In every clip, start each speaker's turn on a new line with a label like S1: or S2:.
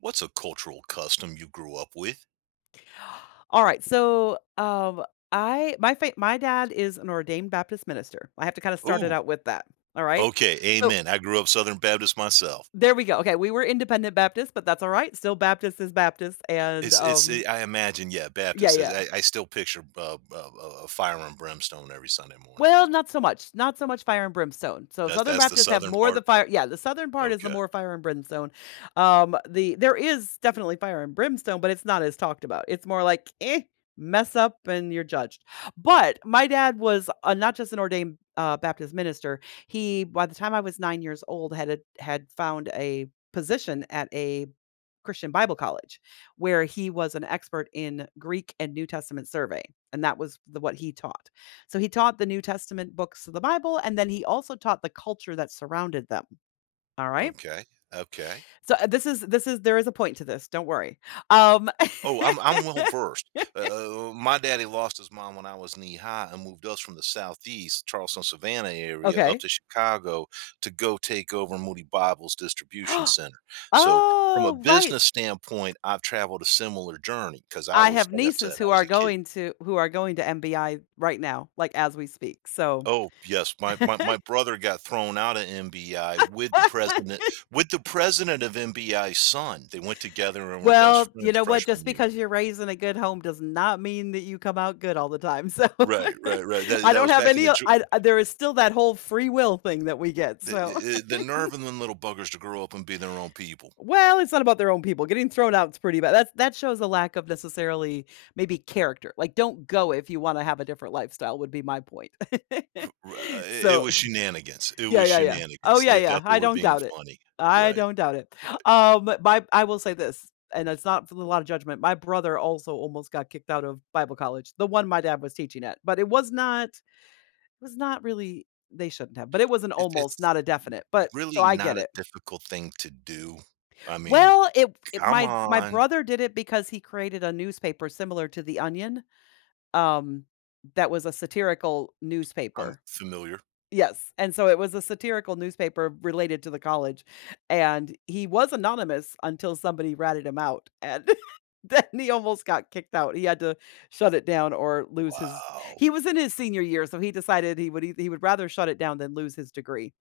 S1: What's a cultural custom you grew up with?
S2: All right. My dad is an ordained Baptist minister. I have to kind of start it
S1: Ooh,
S2: out with that. All right.
S1: okay,
S2: So
S1: amen. I grew up Southern Baptist myself.
S2: there we go. Okay, we were independent Baptist, but that's all right. Still Baptist is Baptist, and
S1: It's
S2: um,
S1: I imagine, yeah,
S2: yeah,
S1: Baptist is
S2: yeah.
S1: I still picture fire and brimstone every Sunday morning.
S2: Well, not so much, not so much fire and brimstone. So
S1: That's
S2: Southern
S1: that's the
S2: Baptists have
S1: southern
S2: more of the
S1: part.
S2: fire, yeah, the southern part is the
S1: Okay,
S2: more fire and brimstone. There is definitely fire and brimstone, but it's not as talked about. It's more like, "Eh, mess up and you're judged." But my dad was, not just an ordained, Baptist minister. He, by the time I was 9 years old, had found a position at a Christian Bible college where he was an expert in Greek and New Testament survey, and that was the what he taught. So he taught the New Testament books of the Bible, and then he also taught the culture that surrounded them. All right?
S1: okay, okay.
S2: So this is there is a point to this, don't worry. Um.
S1: Oh, I'm well versed. My daddy lost his mom when I was knee high and moved us from the southeast, Charleston, Savannah area up
S2: Okay.
S1: to Chicago to go take over Moody Bible's distribution center. So, from a
S2: Oh, right.
S1: business standpoint, I've traveled a similar journey because I
S2: I
S1: was,
S2: have
S1: like I said,
S2: nieces
S1: I
S2: who
S1: was
S2: are
S1: a kid.
S2: going to MBI right now, like as we speak. So.
S1: Oh yes, my brother got thrown out of MBI with the president with the president of MBI's son. They went together and were best
S2: Well, you
S1: friends
S2: know what?
S1: freshman
S2: Just
S1: year.
S2: because you're raised in a good home does not mean that you come out good all the time. So.
S1: Right, right, right. That
S2: I
S1: that
S2: don't
S1: was
S2: have
S1: back in
S2: any
S1: the
S2: o I There is still that whole free will thing that we get.
S1: The
S2: So.
S1: I the nerve in them little buggers to grow up and be their own people.
S2: Well, it's not about their own people. Getting thrown out's pretty bad. That's that shows a lack of necessarily maybe character. Like, don't go if you wanna have a different lifestyle would be my point.
S1: B r It
S2: So.
S1: was shenanigans. It
S2: Yeah,
S1: was
S2: yeah, yeah. Oh,
S1: shenanigans.
S2: yeah,
S1: They
S2: yeah,
S1: thought they
S2: I
S1: were
S2: don't
S1: being
S2: doubt it.
S1: funny.
S2: I
S1: Right,
S2: don't doubt it.
S1: right.
S2: But my, I will say this, and it's not for a lot of judgment. My brother also almost got kicked out of Bible college, the one my dad was teaching at, but it was not really, they shouldn't have, but it was an
S1: It
S2: almost,
S1: it's
S2: not a definite. But so
S1: really
S2: I
S1: not
S2: get
S1: a
S2: it.
S1: difficult thing to do. I mean,
S2: Well, it
S1: come
S2: my
S1: on.
S2: brother did it because he created a newspaper similar to The Onion, um, that was a satirical
S1: I'm
S2: newspaper.
S1: familiar.
S2: Yes, and so it was a satirical newspaper related to the college, and he was anonymous until somebody ratted him out, and then he almost got kicked out. He had to shut it down or lose his—
S1: Wow.
S2: he was in his senior year, so he decided he would eith he would rather shut it down than lose his degree.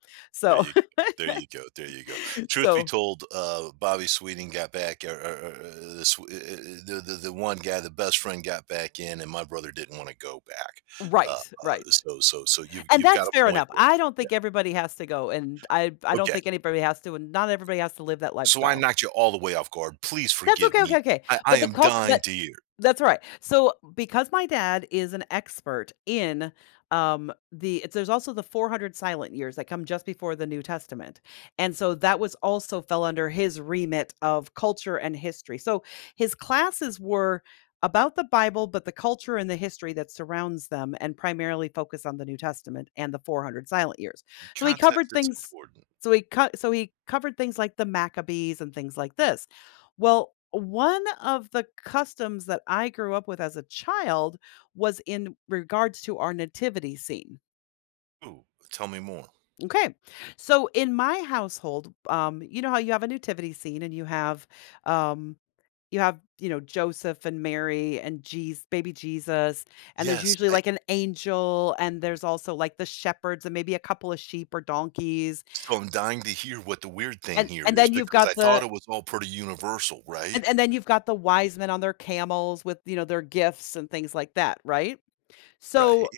S1: There
S2: So.
S1: you there you go, there you go. Truth be
S2: So
S1: told, Bobby Sweeting got back, or the one guy, the best friend, got back in, and my brother didn't want to go back.
S2: right, right,
S1: So you've
S2: and
S1: got
S2: that's
S1: a
S2: fair
S1: point
S2: enough.
S1: there.
S2: I don't
S1: Yeah,
S2: think everybody has to go, and I
S1: yeah.
S2: don't
S1: Okay,
S2: think anybody has to, and not everybody has to live that
S1: so I
S2: lifestyle.
S1: knocked you all the way off guard. Please
S2: That's
S1: forgive
S2: okay,
S1: me.
S2: okay, okay.
S1: I
S2: But the
S1: am
S2: culture,
S1: dying
S2: but
S1: to hear.
S2: that's all right. So, because my dad is an expert in, there's also the 400 silent years that come just before the New Testament, and so that was also fell under his remit of culture and history. So, his classes were about the Bible, but the culture and the history that surrounds them, and primarily focused on the New Testament and the 400 silent years. So, he covered
S1: Context is
S2: things
S1: important.
S2: so he cut so he covered things like the Maccabees and things like this. Well, one of the customs that I grew up with as a child was in regards to our nativity scene.
S1: Ooh, tell me more.
S2: Okay. So in my household, you know how you have a nativity scene, and you have um you have, you know, Joseph and Mary and Jesus, baby Jesus, and there's
S1: Yes,
S2: usually like an angel, and there's also like the shepherds and maybe a couple of sheep or donkeys.
S1: so I'm dying to hear what the weird thing
S2: And
S1: here
S2: and
S1: is
S2: then you've
S1: because I
S2: got
S1: thought
S2: the
S1: it was all pretty universal, right?
S2: and then you've got the wise men on their camels with, you know, their gifts and things like that, right? So,
S1: Right.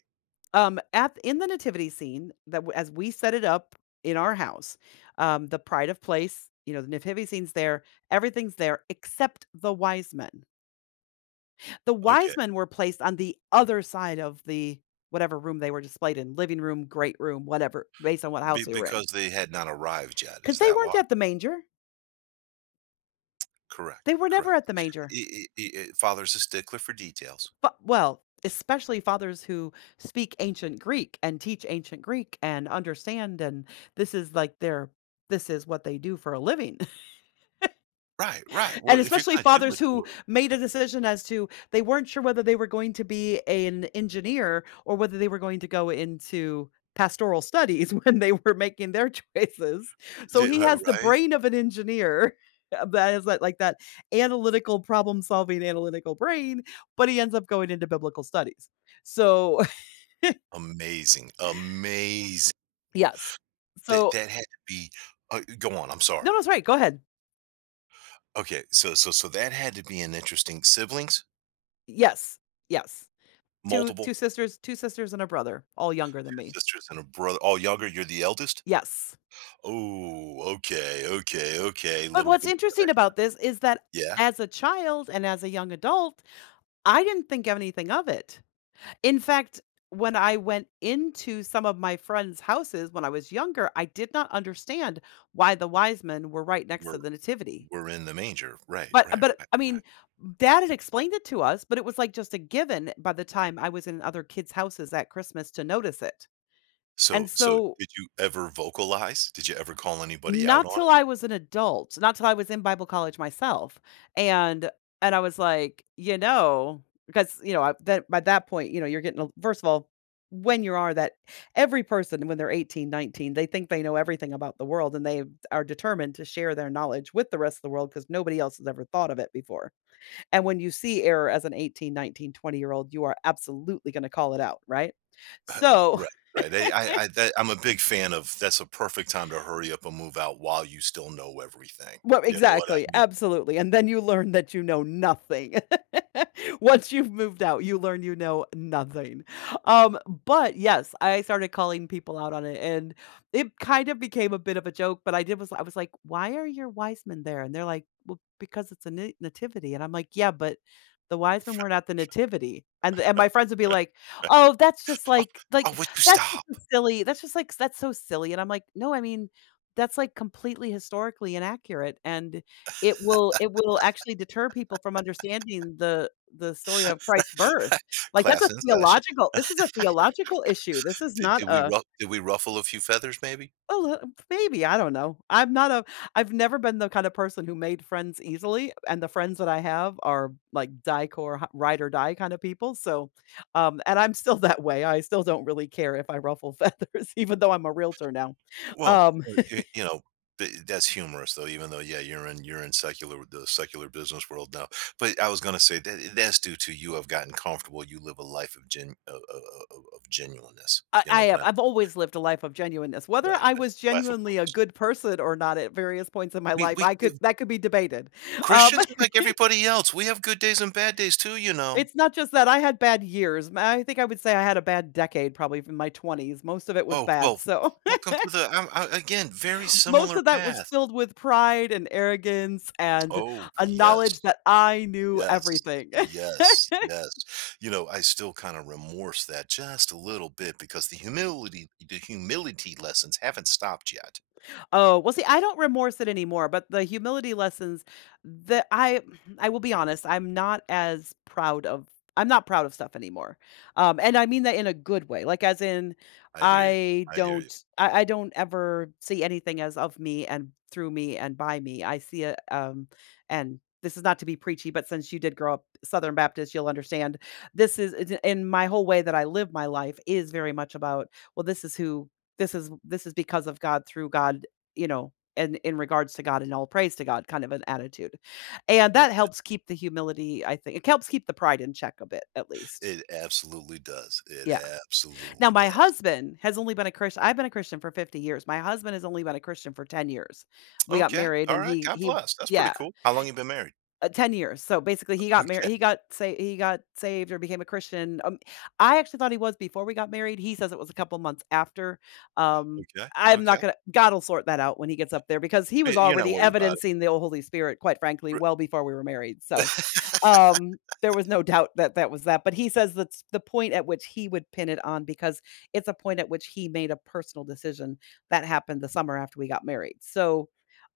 S2: at in the nativity scene that as we set it up in our house, the pride of place, you know, the nativity scene's there, everything's there except the wise men. The
S1: Okay.
S2: wise men were placed on the other side of the whatever room they were displayed in, living room, great room, whatever, based on what
S1: Be
S2: house we were in,
S1: Because they had not arrived yet,
S2: because
S1: is
S2: they
S1: that
S2: weren't
S1: why?
S2: at the manger. They
S1: Correct,
S2: were never
S1: correct.
S2: at the manger.
S1: Father's a stickler for details.
S2: But well, especially fathers who speak ancient Greek and teach ancient Greek and understand, and this is like their— this is what they do for a living.
S1: Right, right,
S2: And
S1: well, if you're
S2: especially
S1: gonna
S2: fathers
S1: do
S2: who
S1: it
S2: made a decision as to, they weren't sure whether they were going to be an engineer or whether they were going to go into pastoral studies when they were making their choices. So
S1: d
S2: he has the
S1: right?
S2: brain of an engineer, that is that like that analytical problem solving, analytical brain, but he ends up going into biblical studies. So
S1: Amazing, amazing.
S2: yes.
S1: That
S2: So
S1: that had to be go on, I'm
S2: no,
S1: sorry.
S2: that's right. Go ahead.
S1: Okay, so that had to be an interesting siblings?
S2: Yes. Yes. Two
S1: Multiple?
S2: two sisters, two sisters and a brother, all
S1: Two
S2: younger than me.
S1: sisters and a brother all younger, you're the eldest?
S2: Yes.
S1: Oh, okay, okay, okay,
S2: But
S1: little
S2: what's
S1: bit.
S2: interesting about this is that
S1: Yeah,
S2: as a child and as a young adult, I didn't think of anything of it. In fact, when I went into some of my friends' houses when I was younger, I did not understand why the wise men were right next
S1: we're
S2: to the nativity.
S1: we're in the manger, right,
S2: But
S1: right,
S2: but
S1: right,
S2: I
S1: right.
S2: mean, dad had explained it to us, but it was like just a given by the time I was in other kids' houses at Christmas to notice it.
S1: So
S2: And
S1: so
S2: so,
S1: did you ever vocalize? Did you ever call anybody out
S2: not
S1: on
S2: till
S1: it?
S2: I was an adult, not till I was in Bible college myself, and and I was like, you know, because, you know, I that by that point, you know, you're getting a— first of all, when you are that— every person when they're 18, 19, they think they know everything about the world, and they are determined to share their knowledge with the rest of the world because nobody else has ever thought of it before, and when you see error as an 18, 19, 20 year old, you are absolutely gonna call it out, right? So.
S1: Right, right. I that I'm a big fan of that's a perfect time to hurry up and move out while you still know everything.
S2: Well,
S1: You know what I
S2: exactly,
S1: mean?
S2: absolutely, and then you learn that you know nothing. Once you've moved out, you learn you know nothing. Um, but yes, I started calling people out on it, and it kind of became a bit of a joke, but I was like, "Why are your wise men there?" And they're like, "Well, because it's a na nativity." And I'm like, "Yeah, but the wise men weren't at the nativity." And and my friends would be like, "Oh, that's just
S1: "Oh, oh, would you
S2: that's
S1: stop?
S2: just a silly— that's just like that's so silly." And I'm like, "No, I mean, that's, like, completely historically inaccurate, and it will actually deter people from understanding the story of Christ's birth. Like, that's
S1: Class
S2: a
S1: in session.
S2: theological— this is a theological issue. This is
S1: Did
S2: not
S1: did we
S2: a,
S1: ruff did we ruffle a few feathers maybe?
S2: 'Oh, maybe,' I don't know. I'm not a— I've never been the kind of person who made friends easily, and the friends that I have are, like, die core h ride or die kind of people, so, and I'm still that way. I still don't really care if I ruffle feathers, even though I'm a realtor now.
S1: Well,
S2: Um.
S1: y you know, th that's humorous though, even though, yeah, you're in secular the secular business world now. But I was gonna say that that's due to you have gotten comfortable, you live a life of genuineness. You know
S2: I
S1: what I
S2: have.
S1: mean?
S2: I've always lived a life of genuineness. Whether
S1: Right,
S2: I
S1: right.
S2: was
S1: Life of
S2: genuinely a
S1: purpose.
S2: good person or not at various points in my life,
S1: We
S2: I could— that could be debated. Um,
S1: Christians are like everybody else. We have good days and bad days too, you know.
S2: it's not just that I had bad years. I think I would say I had a bad decade, probably in my 20s. Most of it was
S1: Oh,
S2: bad.
S1: well,
S2: So
S1: welcome to the I'm I again, very
S2: most
S1: similar
S2: of that was
S1: path.
S2: filled with pride and arrogance and
S1: Oh,
S2: a
S1: yes.
S2: knowledge that I knew
S1: Yes,
S2: everything.
S1: yes, yes. You know, I still kind of remorse that just a little bit because the humility lessons haven't stopped yet.
S2: Oh, well, see, I don't remorse it anymore, but the humility lessons that I will be honest, I'm not as proud of— I'm not proud of stuff anymore. And I mean that in a good way. Like as in
S1: I hear you.
S2: I
S1: I hear you.
S2: don't I don't ever see anything as of me and through me and by me. I see it and this is not to be preachy, but since you did grow up Southern Baptist, you'll understand. This is it's In my whole way that I live my life is very much about, well, this is who— this is because of God, through God, you know, and in regards to God, and all praise to God kind of an attitude. And
S1: It,
S2: that helps keep the humility, I think. It helps keep the pride in check a bit at least.
S1: it absolutely does. It
S2: Yeah. Now
S1: absolutely
S2: my
S1: does.
S2: husband has only been a Christian— I've been a Christian for 50 years. My husband has only been a Christian for 10 years. We got
S1: Okay.
S2: married
S1: All
S2: and
S1: right.
S2: he
S1: God
S2: he
S1: bless. That's pretty
S2: yeah.
S1: cool. How long you been married?
S2: 10 years. So basically he got married he
S1: Okay.
S2: got say he got saved or became a Christian. I actually thought he was before we got married. He says it was a couple months after. Um,
S1: Okay,
S2: I'm not
S1: okay.
S2: gonna God'll sort that out when he gets up there because he was
S1: Y you're not
S2: already
S1: worried about it.
S2: evidencing the Holy Spirit, quite frankly,
S1: R
S2: well before we were married. So, there was no doubt that that was that. But he says that's the point at which he would pin it on because it's a point at which he made a personal decision that happened the summer after we got married. So,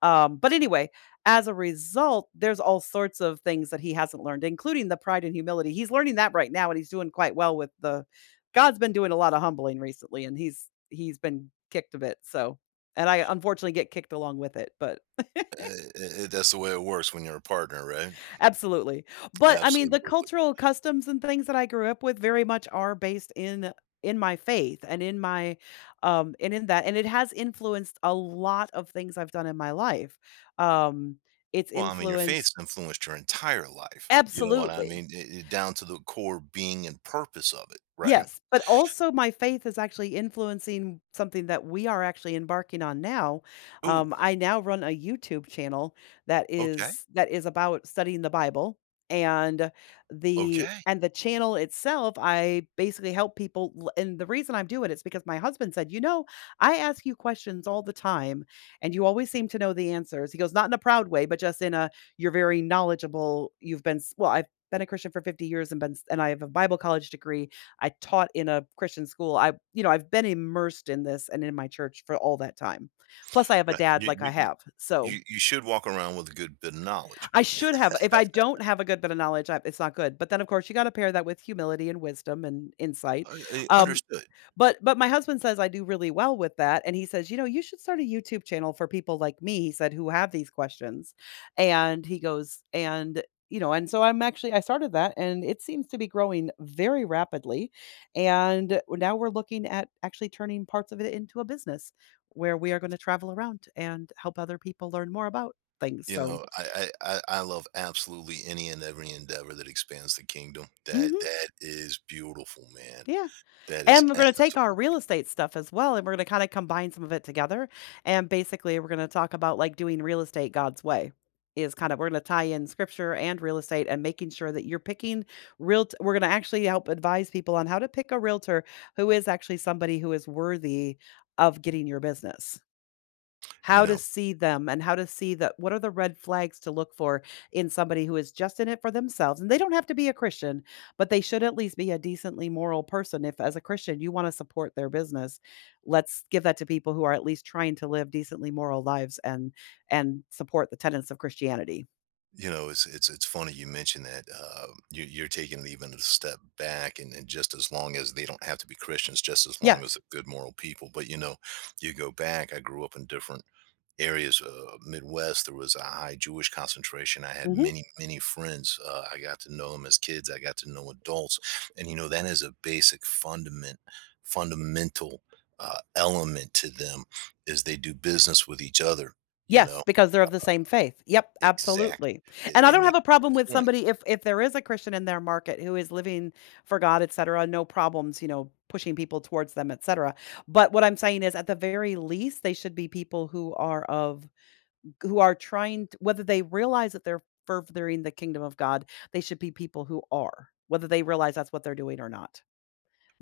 S2: but anyway, as a result, there's all sorts of things that he hasn't learned, including the pride and humility. He's learning that right now, and he's doing quite well with the God's been doing a lot of humbling recently, and he's been kicked a bit, so and I unfortunately get kicked along with it, but
S1: that's the way it works when you're a partner, right?
S2: absolutely. But, I mean, the
S1: Absolutely.
S2: cultural customs and things that I grew up with very much are based in my faith and in my and in that and it has influenced a lot of things I've done in my life. Um, it's
S1: Well, I mean, your faith's
S2: influenced
S1: influenced your entire life, you know what I
S2: Absolutely.
S1: mean? I, down to the core being and purpose of it, right?
S2: Yes, but also my faith is actually influencing something that we are actually embarking on now.
S1: Ooh,
S2: I now run a YouTube channel that
S1: okay,
S2: is that is about studying the Bible and
S1: okay.
S2: and the channel itself I basically help people and the reason I'm doing it's because my husband said, "You know, I ask you questions all the time and you always seem to know the answers." He goes, "Not in a proud way, but just in a you're very knowledgeable. You've been well, I've been a Christian for 50 years and been and I have a Bible college degree I taught in a Christian school. I you know, I've been immersed in this and in my church for all that time. Plus, I have a
S1: Right,
S2: dad
S1: you
S2: like
S1: you
S2: I
S1: you
S2: have. So,
S1: you you should walk around with a good bit of knowledge.
S2: I should have if I don't have a good bit of knowledge, I it's not good. But then, of course, you gotta pair that with humility and wisdom and insight.
S1: I
S2: Um
S1: understood,
S2: but my husband says I do really well with that, and he says, "You know, you should start a YouTube channel for people like me," he said, "who have these questions." And he goes, and you know, and so I'm actually I started that and it seems to be growing very rapidly. And now we're looking at actually turning parts of it into a business where we are going to travel around and help other people learn more about things.
S1: you
S2: So,
S1: know, I love absolutely any and every endeavor that expands the kingdom. That
S2: mhm.
S1: that is beautiful, man.
S2: Yeah.
S1: That is
S2: And we're going to take our
S1: absolutely.
S2: real estate stuff as well, and we're going to kind of combine some of it together. And basically, we're going to talk about like doing real estate God's way is kind of we're going to tie in scripture and real estate and making sure that you're picking real we're going to actually help advise people on how to pick a realtor who is actually somebody who is worthy of getting your business.
S1: you
S2: How to
S1: know
S2: see them and how to see that what are the red flags to look for in somebody who is just in it for themselves, and they don't have to be a Christian, but they should at least be a decently moral person. If as a Christian you want to support their business, let's give that to people who are at least trying to live decently moral lives and support the tenets of Christianity.
S1: You know, it's funny you mention that you, you're taking it even a step back, and just as long as they don't have to be Christians, just as long as
S2: Yes.
S1: they're good moral people. But you know, you go back. I grew up in different areas, Midwest. There was a high Jewish concentration. I had
S2: Mhm.
S1: many many friends. I got to know them as kids. I got to know adults, and you know that is a basic fundamental element to them is they do business with each other. You
S2: Yes,
S1: know.
S2: because they're of the same faith. Yep,
S1: Exactly.
S2: absolutely. And I
S1: They
S2: don't
S1: make
S2: have a problem with
S1: a point.
S2: somebody if there is a Christian in their market who is living for God, et cetera, no problems, you know, pushing people towards them, et cetera. But what I'm saying is at the very least, they should be people who are of who are trying to, whether they realize that they're furthering the kingdom of God, they should be people who are, whether they realize that's what they're doing or not.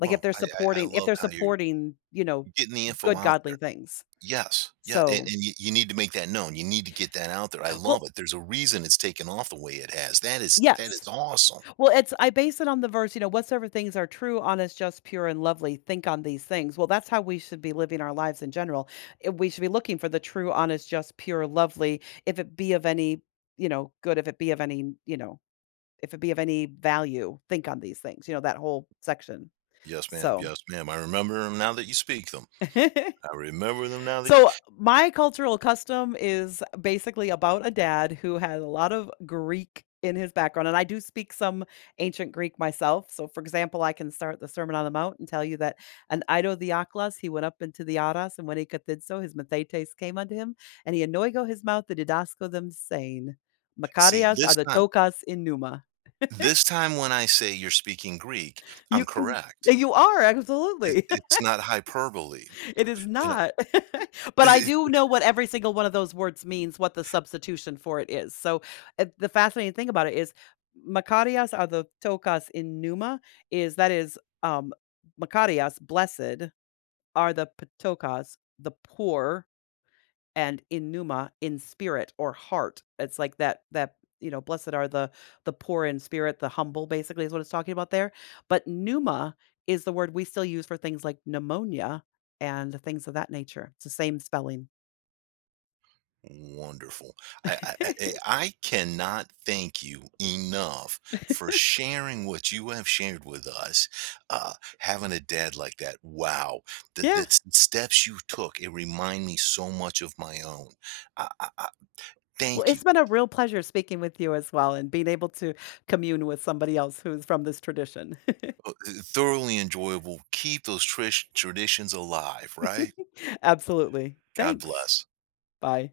S2: Like if
S1: Well,
S2: they're
S1: I
S2: supporting if
S1: love
S2: they're
S1: how you're
S2: supporting, you know,
S1: getting the info
S2: good
S1: out
S2: godly
S1: there.
S2: things.
S1: Yes. Yeah, and
S2: So,
S1: you you need to make that known. You need to get that out there. I love
S2: well,
S1: it. There's a reason it's taken off the way it has. That is
S2: yes.
S1: awesome.
S2: Well, it's I base it on the verse, you know, whatsoever things are true, honest, just, pure, and lovely, think on these things. Well, that's how we should be living our lives in general. Eh, we should be looking for the true, honest, just, pure, lovely, if it be of any, you know, good, if it be of any, you know, if it be of any value, think on these things, you know, that whole section.
S1: Yes, ma'am.
S2: So
S1: Yes, ma'am. I remember them now that you speak them. I remember them now that you
S2: So, my cultural custom is basically about a dad who had a lot of Greek in his background, and I do speak some ancient Greek myself. So, for example, I can start the Sermon on the Mount and tell you that an Ido Diaklos, he went up into the Aras, and when he did so, his methetes came unto him, and he anoigo his mouth the didasco them, saying,
S1: See,
S2: Makarios are the tokas in Numa."
S1: this time when I say you're speaking Greek, I'm
S2: You can
S1: correct.
S2: you are, absolutely.
S1: It's not hyperbole.
S2: It is
S1: You know?
S2: not. But I do know what every single one of those words means, what the substitution for it is. So, the fascinating thing about it is Makarios are the tokas in Numa is that is, Makarios, blessed, are the patokas, the poor and in pneuma in spirit or heart. It's like that you know, blessed are the poor in spirit, the humble basically is what it's talking about there. But pneuma is the word we still use for things like pneumonia and things of that nature. It's the same spelling.
S1: Wonderful. I, I I I I cannot thank you enough for sharing what you have shared with us. Uh, having a dad like that, wow! The, the
S2: Yeah.
S1: s- steps you took, it remind me so much of my own. I, I, I,
S2: Well,
S1: thank you.
S2: it's been a real pleasure speaking with you as well and being able to commune with somebody else who's from this tradition.
S1: Uh, Thoroughly enjoyable. Keep those traditions alive. Right.
S2: Absolutely.
S1: God
S2: Thanks.
S1: bless.
S2: Bye.